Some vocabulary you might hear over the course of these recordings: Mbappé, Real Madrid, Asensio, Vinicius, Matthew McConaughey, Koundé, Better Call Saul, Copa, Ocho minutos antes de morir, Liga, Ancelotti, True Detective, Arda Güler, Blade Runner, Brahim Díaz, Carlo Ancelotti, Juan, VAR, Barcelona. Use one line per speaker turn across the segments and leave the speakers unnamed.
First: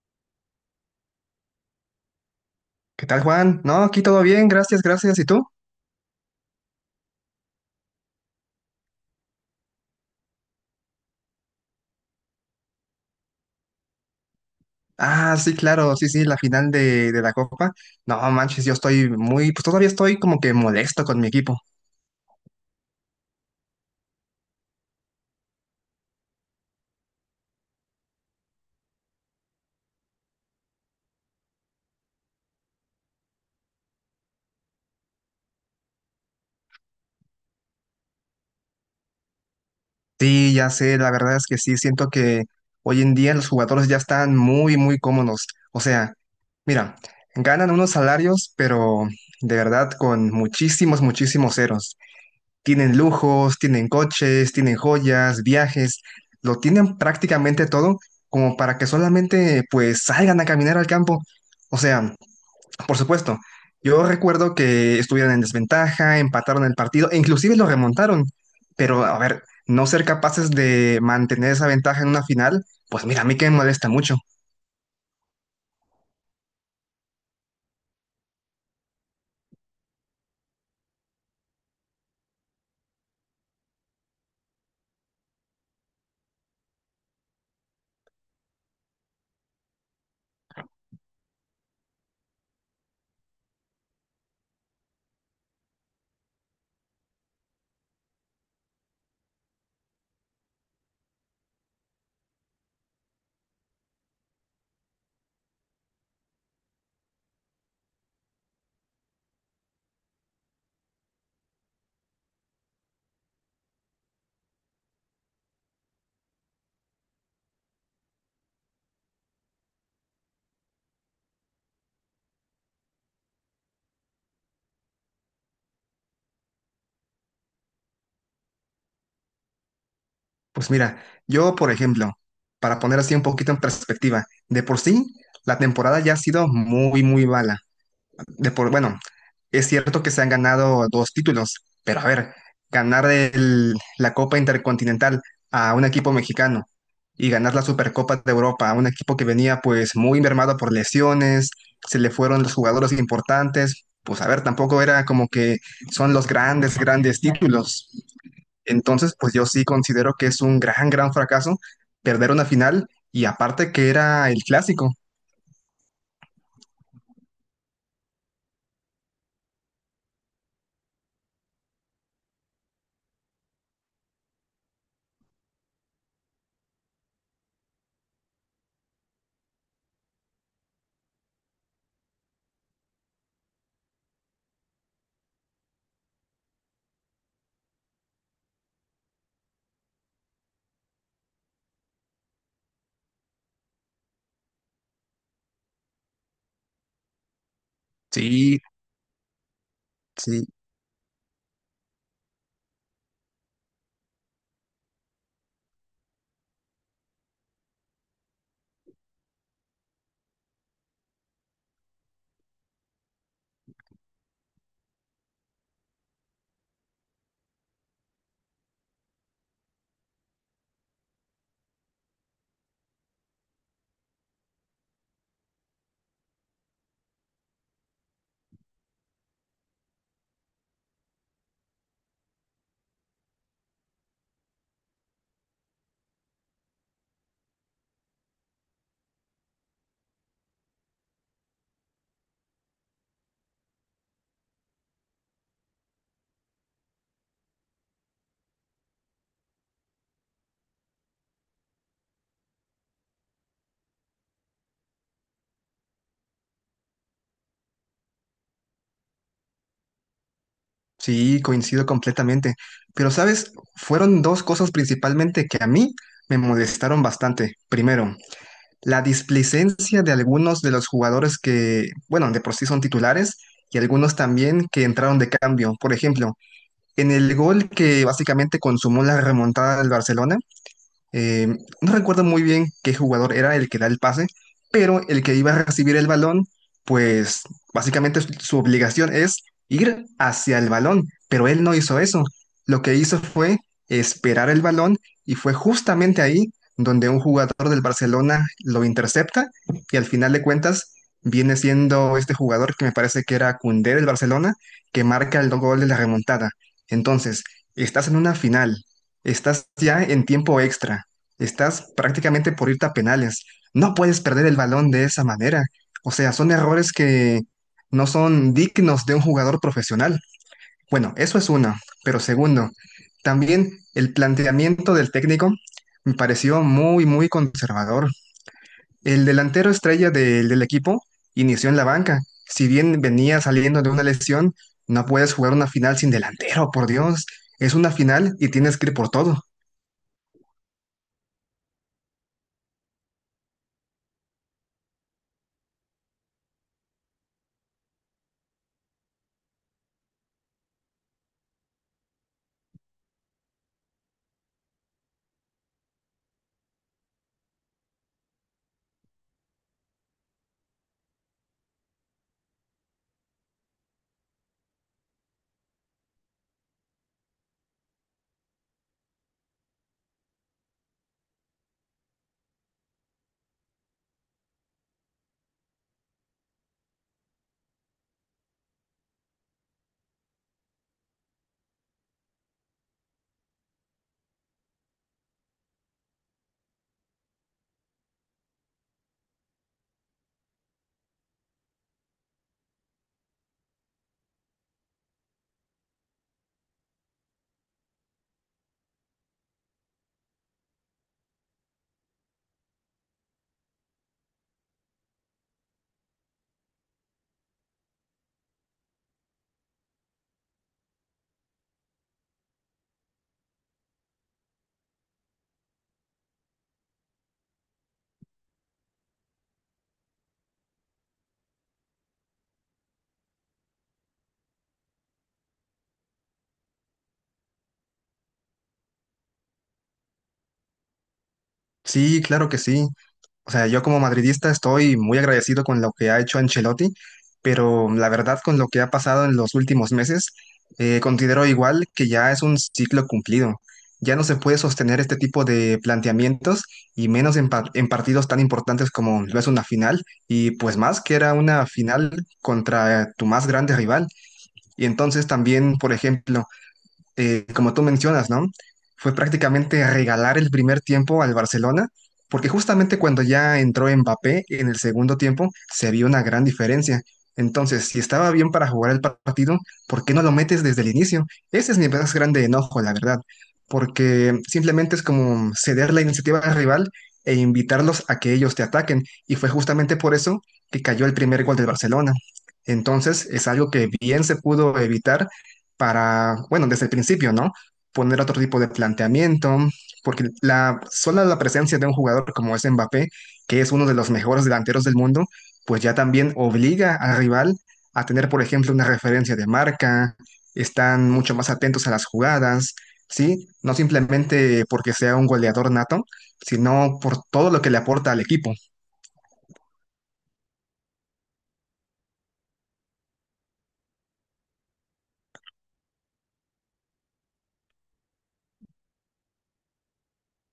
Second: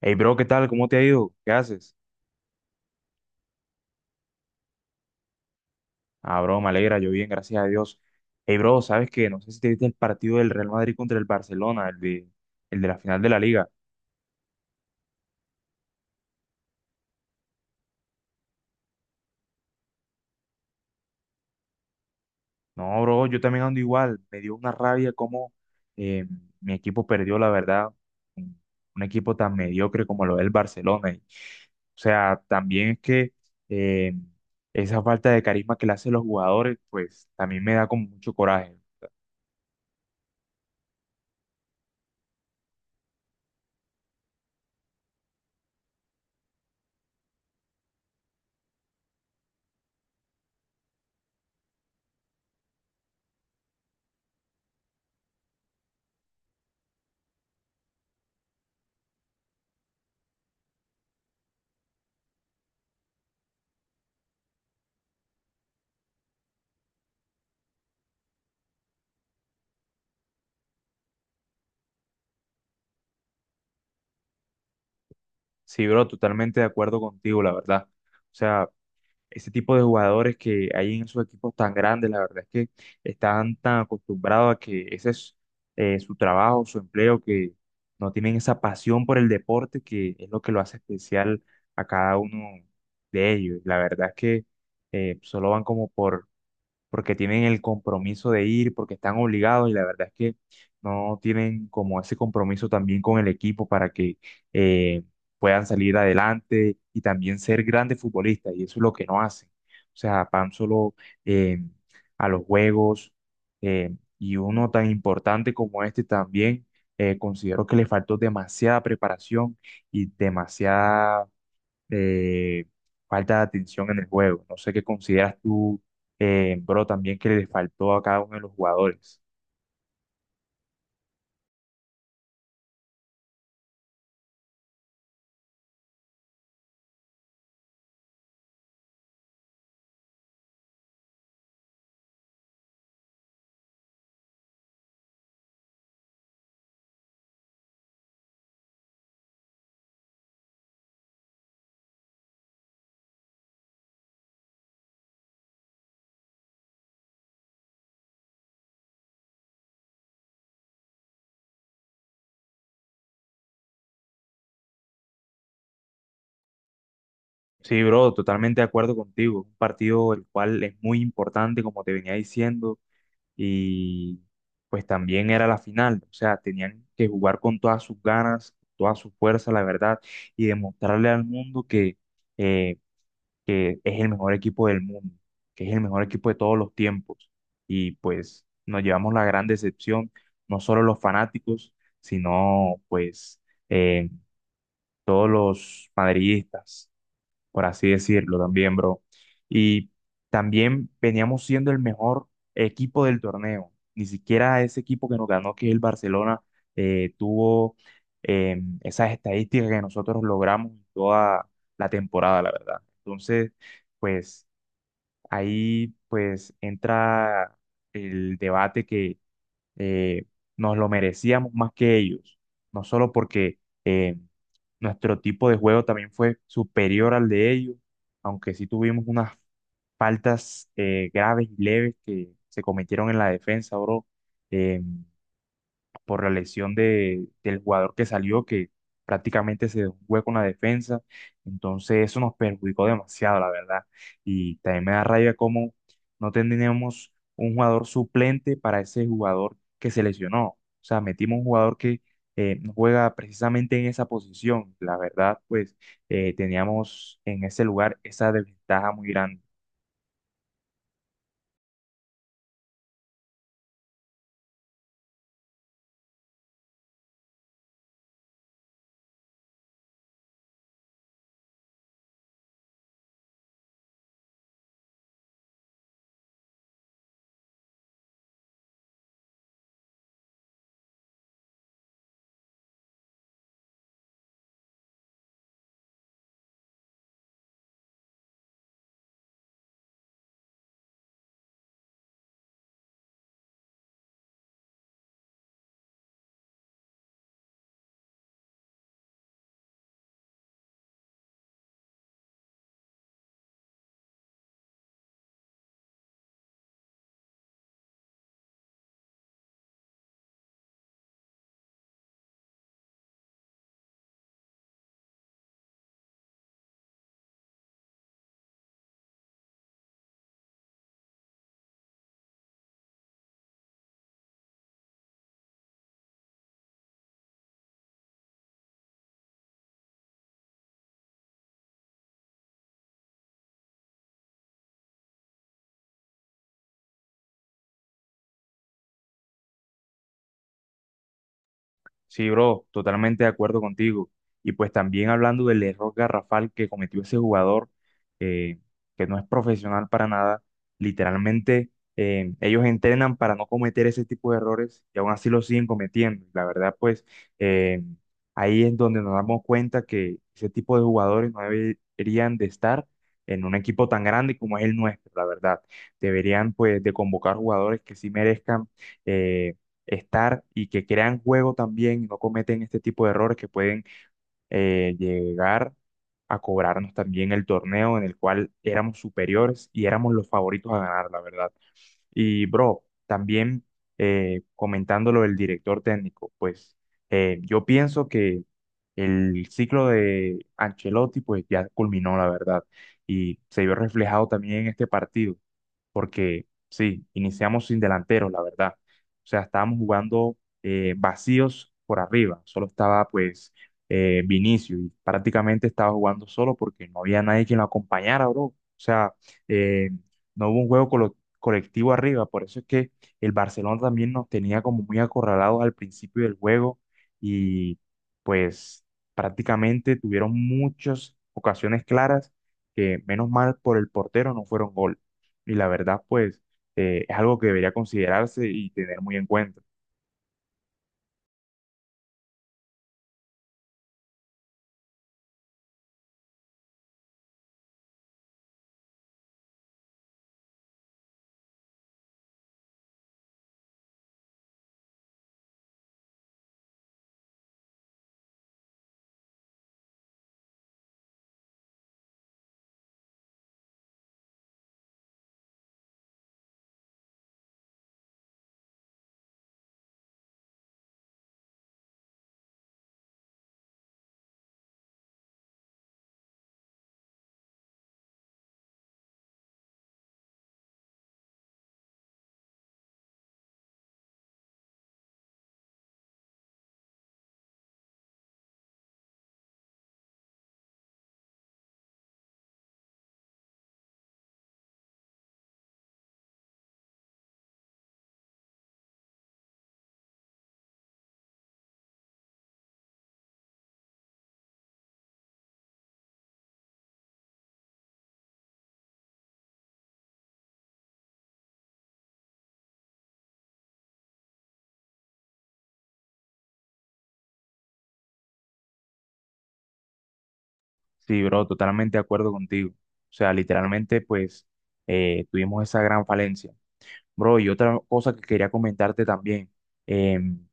Hey, bro, ¿qué tal? ¿Cómo te ha ido? ¿Qué haces?
¿Qué tal, Juan? No, aquí todo bien, gracias, gracias. ¿Y tú?
Ah, bro, me alegra, yo bien, gracias a Dios. Hey, bro, ¿sabes qué? No sé si te viste el partido del Real Madrid contra el Barcelona, el de la final de la Liga.
Ah, sí, claro, sí, sí, la final de la Copa. No, manches, yo estoy muy, pues todavía estoy como que molesto con mi equipo.
No, bro, yo también ando igual. Me dio una rabia cómo eh, mi equipo perdió, la verdad. Un un equipo tan mediocre como lo es el Barcelona. Y, o sea, también es que eh, esa falta de carisma que le hacen los jugadores, pues también me da como mucho coraje.
Sí, ya sé, la verdad es que sí, siento que hoy en día los jugadores ya están muy, muy cómodos. O sea, mira, ganan unos salarios, pero de verdad con muchísimos, muchísimos ceros. Tienen lujos, tienen coches, tienen joyas, viajes, lo tienen prácticamente todo como para que solamente pues salgan a caminar al campo. O sea, por supuesto, yo recuerdo que estuvieron en desventaja, empataron el partido e inclusive lo remontaron, pero a ver, no ser capaces de mantener esa ventaja en una final, pues mira, a mí que me molesta mucho.
Sí, bro, totalmente de acuerdo contigo, la verdad. O sea, ese tipo de jugadores que hay en esos equipos tan grandes, la verdad es que están tan acostumbrados a que ese es su trabajo, su empleo, que no tienen esa pasión por el deporte que es lo que lo hace especial a cada uno de ellos. La verdad es que solo van como porque tienen el compromiso de ir, porque están obligados y la verdad es que no tienen como ese compromiso también con el equipo para que eh, puedan salir adelante y también ser grandes futbolistas y eso es lo que no hacen. O sea, van solo eh, a los juegos eh, y uno tan importante como este también. Considero que le faltó demasiada preparación y demasiada eh, falta de atención en el juego. No sé qué consideras tú, bro, también que le faltó a cada uno de los jugadores.
Pues mira, yo por ejemplo, para poner así un poquito en perspectiva, de por sí la temporada ya ha sido muy, muy mala. De por, bueno, es cierto que se han ganado dos títulos, pero a ver, ganar la Copa Intercontinental a un equipo mexicano y ganar la Supercopa de Europa a un equipo que venía pues muy mermado por lesiones, se le fueron los jugadores importantes, pues a ver, tampoco era como que son los grandes, grandes títulos. Entonces, pues yo sí considero que es un gran, gran fracaso perder una final y aparte que era el clásico.
Sí, bro, totalmente de acuerdo contigo. Un partido el cual es muy importante, como te venía diciendo, y pues también era la final. O sea, tenían que jugar con todas sus ganas, toda su fuerza, la verdad, y demostrarle al mundo eh, que es el mejor equipo del mundo, que es el mejor equipo de todos los tiempos. Y pues nos llevamos la gran decepción, no solo los fanáticos, sino pues eh, todos los madridistas por así decirlo
Sí,
también, bro. Y
sí.
también veníamos siendo el mejor equipo del torneo. Ni siquiera ese equipo que nos ganó, que es el Barcelona, tuvo esas estadísticas que nosotros logramos toda la temporada, la verdad. Entonces, pues ahí pues entra el debate, eh, nos lo merecíamos más que ellos, no solo porque eh, nuestro tipo de juego también fue superior al de ellos, aunque sí tuvimos unas faltas graves y leves que se cometieron en la defensa, bro. eh, por la lesión del jugador que salió, que prácticamente se dejó un hueco en la defensa. Entonces eso nos perjudicó demasiado, la verdad. Y también me da rabia cómo no tenemos un jugador suplente para ese jugador que se lesionó. O sea, metimos un jugador que no juega precisamente en esa posición. La verdad, pues teníamos en ese lugar esa desventaja muy grande.
Sí, coincido completamente. Pero, ¿sabes? Fueron dos cosas principalmente que a mí me molestaron bastante. Primero, la displicencia de algunos de los jugadores que, bueno, de por sí son titulares y algunos también que entraron de cambio. Por ejemplo, en el gol que básicamente consumó la remontada del Barcelona, eh, no recuerdo muy bien qué jugador era el que da el pase, pero el que iba a recibir el balón, pues básicamente su obligación es ir hacia el balón, pero él no hizo eso. Lo que hizo fue esperar el balón y fue justamente ahí donde un jugador del Barcelona lo intercepta y al final de cuentas viene siendo este jugador que me parece que era Koundé del Barcelona, que marca el gol de la remontada. Entonces, estás en una final, estás ya en tiempo extra. Estás prácticamente por irte a penales. No puedes perder el balón de esa manera. O sea, son errores que no son dignos de un jugador profesional. Bueno, eso es uno. Pero segundo, también el planteamiento del técnico me pareció muy, muy conservador. El delantero estrella del equipo inició en la banca. Si bien venía saliendo de una lesión, no puedes jugar una final sin delantero, por Dios. Es una final y tienes que ir por todo.
Sí, bro, totalmente de acuerdo contigo. Y pues también hablando del error garrafal que cometió ese jugador, eh, que no es profesional para nada, literalmente ellos entrenan para no cometer ese tipo de errores y aún así lo siguen cometiendo. La verdad, pues eh, ahí es donde nos damos cuenta que ese tipo de jugadores no deberían de estar en un equipo tan grande como es el nuestro, la verdad. Deberían pues de convocar jugadores que sí merezcan. eh, Estar y que crean juego también y no cometen este tipo de errores que pueden llegar a cobrarnos también el torneo en el cual éramos superiores y éramos los favoritos a ganar, la verdad. Y bro, también comentando lo del director técnico, pues yo pienso que el ciclo de Ancelotti pues ya culminó, la verdad, y se vio reflejado también en este partido porque sí, iniciamos sin delanteros, la verdad. O sea, estábamos jugando vacíos por arriba, solo estaba pues Vinicius y prácticamente estaba jugando solo porque no había nadie quien lo acompañara, bro. O sea, eh, no hubo un colectivo arriba, por eso es que el Barcelona también nos tenía como muy acorralados al principio del juego y pues prácticamente tuvieron muchas ocasiones claras que menos mal por el portero no fueron gol. Y la verdad, pues, es algo que debería considerarse y tener muy en cuenta.
Sí, claro que sí. O sea, yo como madridista estoy muy agradecido con lo que ha hecho Ancelotti, pero la verdad con lo que ha pasado en los últimos meses, considero igual que ya es un ciclo cumplido. Ya no se puede sostener este tipo de planteamientos y menos en, en partidos tan importantes como lo es una final y pues más que era una final contra tu más grande rival. Y entonces también, por ejemplo, como tú mencionas, ¿no? Fue prácticamente regalar el primer tiempo al Barcelona, porque justamente cuando ya entró Mbappé en el segundo tiempo se vio una gran diferencia. Entonces, si estaba bien para jugar el partido, ¿por qué no lo metes desde el inicio? Ese es mi más grande enojo, la verdad, porque simplemente es como ceder la iniciativa al rival e invitarlos a que ellos te ataquen, y fue justamente por eso que cayó el primer gol del Barcelona. Entonces, es algo que bien se pudo evitar para, bueno, desde el principio, ¿no? Poner otro tipo de planteamiento, porque la sola la presencia de un jugador como es Mbappé, que es uno de los mejores delanteros del mundo, pues ya también obliga al rival a tener, por ejemplo, una referencia de marca, están mucho más atentos a las jugadas, ¿sí? No simplemente porque sea un goleador nato, sino por todo lo que le aporta al equipo.
Sí, bro, totalmente de acuerdo contigo. O sea, literalmente, pues, tuvimos esa gran falencia. Bro, y otra cosa que quería comentarte también. em,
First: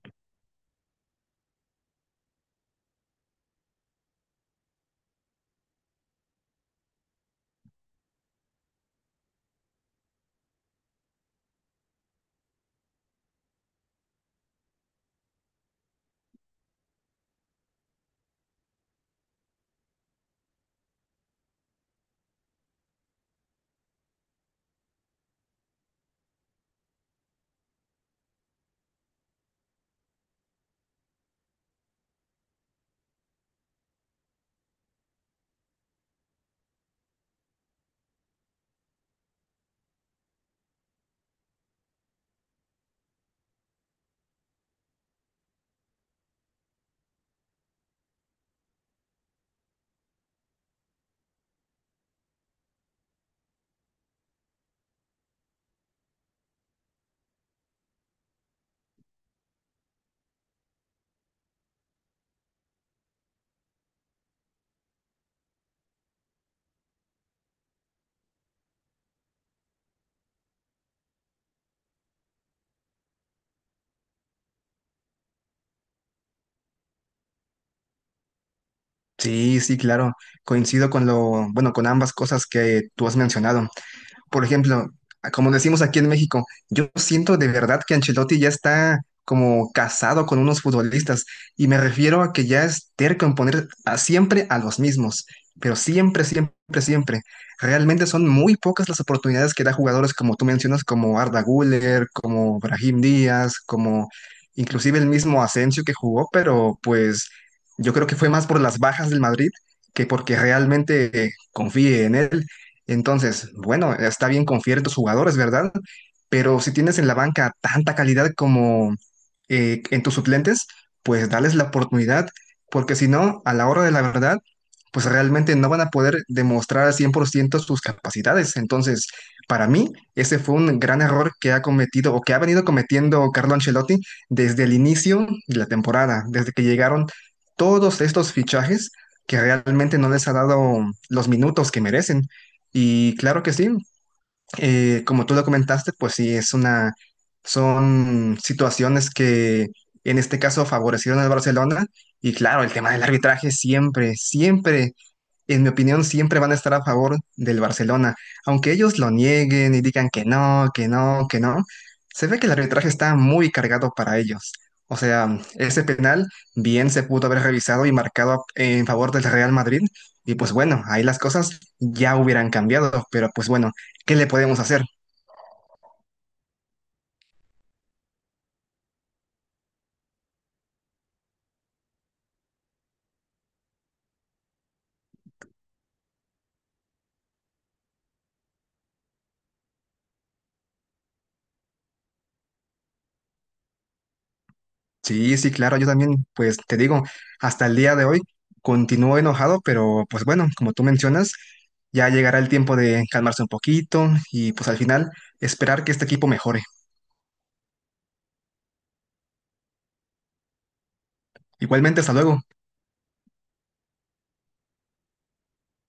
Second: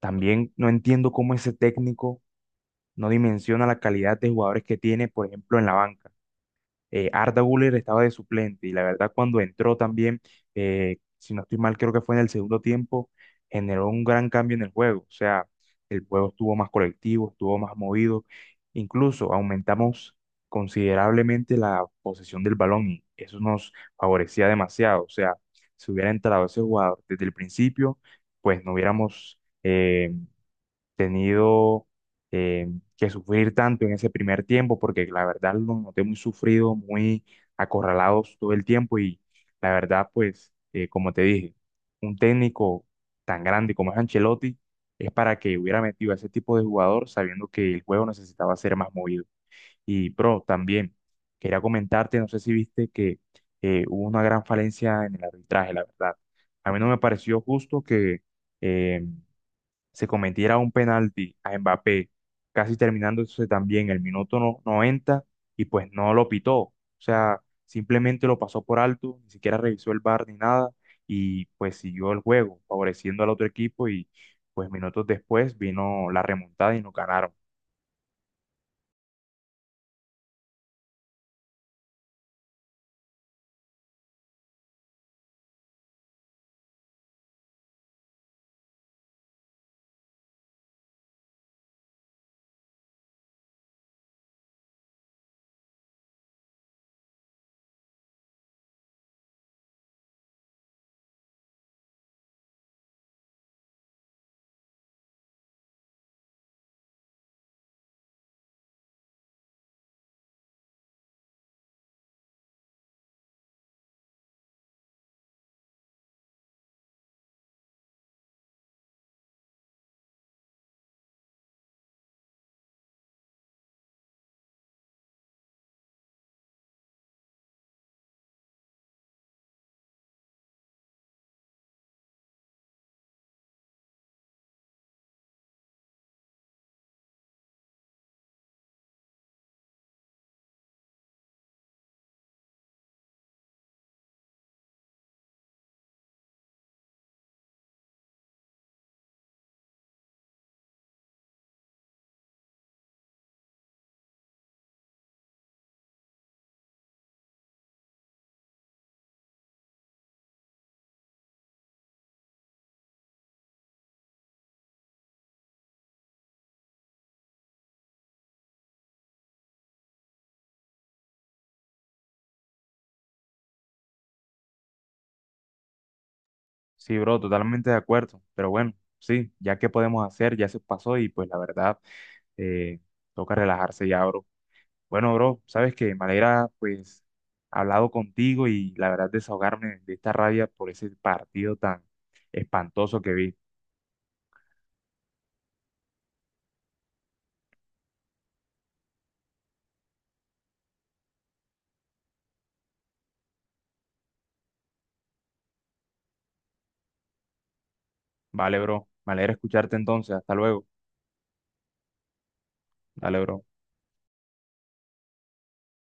También no entiendo cómo ese técnico no dimensiona la calidad de jugadores que tiene, por ejemplo, en la banca. Arda Güler estaba de suplente y la verdad cuando entró también, si no estoy mal, creo que fue en el segundo tiempo, generó un gran cambio en el juego. O sea, el juego estuvo más colectivo, estuvo más movido. Incluso aumentamos considerablemente la posesión del balón y eso nos favorecía demasiado. O sea, si hubiera entrado ese jugador desde el principio, pues no hubiéramos... tenido eh, que sufrir tanto en ese primer tiempo, porque la verdad lo noté muy sufrido, muy acorralados todo el tiempo y la verdad, pues, como te dije, un técnico tan grande como es Ancelotti es para que hubiera metido a ese tipo de jugador sabiendo que el juego necesitaba ser más movido. Y, pro también quería comentarte, no sé si viste que hubo una gran falencia en el arbitraje, la verdad. A mí no me pareció justo que... em, se cometiera un penalti a Mbappé, casi terminándose también el minuto no- 90 y pues no lo pitó. O sea, simplemente lo pasó por alto, ni siquiera revisó el VAR ni nada, y pues siguió el juego, favoreciendo al otro equipo, y pues minutos después vino la remontada y nos ganaron.
Sí, sí, claro, coincido con lo, bueno, con ambas cosas que tú has mencionado. Por ejemplo, como decimos aquí en México, yo siento de verdad que Ancelotti ya está como casado con unos futbolistas y me refiero a que ya es terco en poner siempre a los mismos, pero siempre, siempre, siempre. Realmente son muy pocas las oportunidades que da jugadores como tú mencionas, como Arda Güler, como Brahim Díaz, como inclusive el mismo Asensio que jugó, pero pues yo creo que fue más por las bajas del Madrid que porque realmente confíe en él. Entonces, bueno, está bien confiar en tus jugadores, ¿verdad? Pero si tienes en la banca tanta calidad como en tus suplentes, pues dales la oportunidad, porque si no, a la hora de la verdad, pues realmente no van a poder demostrar al 100% sus capacidades. Entonces, para mí, ese fue un gran error que ha cometido o que ha venido cometiendo Carlo Ancelotti desde el inicio de la temporada, desde que llegaron todos estos fichajes que realmente no les ha dado los minutos que merecen. Y claro que sí, como tú lo comentaste, pues sí, es una, son situaciones que en este caso favorecieron al Barcelona. Y claro, el tema del arbitraje siempre, siempre en mi opinión, siempre van a estar a favor del Barcelona. Aunque ellos lo nieguen y digan que no, que no, que no, se ve que el arbitraje está muy cargado para ellos. O sea, ese penal bien se pudo haber revisado y marcado en favor del Real Madrid. Y pues bueno, ahí las cosas ya hubieran cambiado, pero pues bueno, ¿qué le podemos hacer?
Sí, bro, totalmente de acuerdo, pero bueno, sí, ya qué podemos hacer, ya se pasó, y pues la verdad, eh, toca relajarse ya, bro. Bueno, bro, sabes que me alegra pues hablado contigo y la verdad desahogarme de esta rabia por ese partido tan espantoso que vi.
Sí, sí, claro, yo también, pues te digo, hasta el día de hoy continúo enojado, pero pues bueno, como tú mencionas, ya llegará el tiempo de calmarse un poquito y pues al final esperar que este equipo mejore.
Vale, bro, me alegra escucharte entonces. Hasta luego.
Igualmente, hasta luego.
Dale, bro.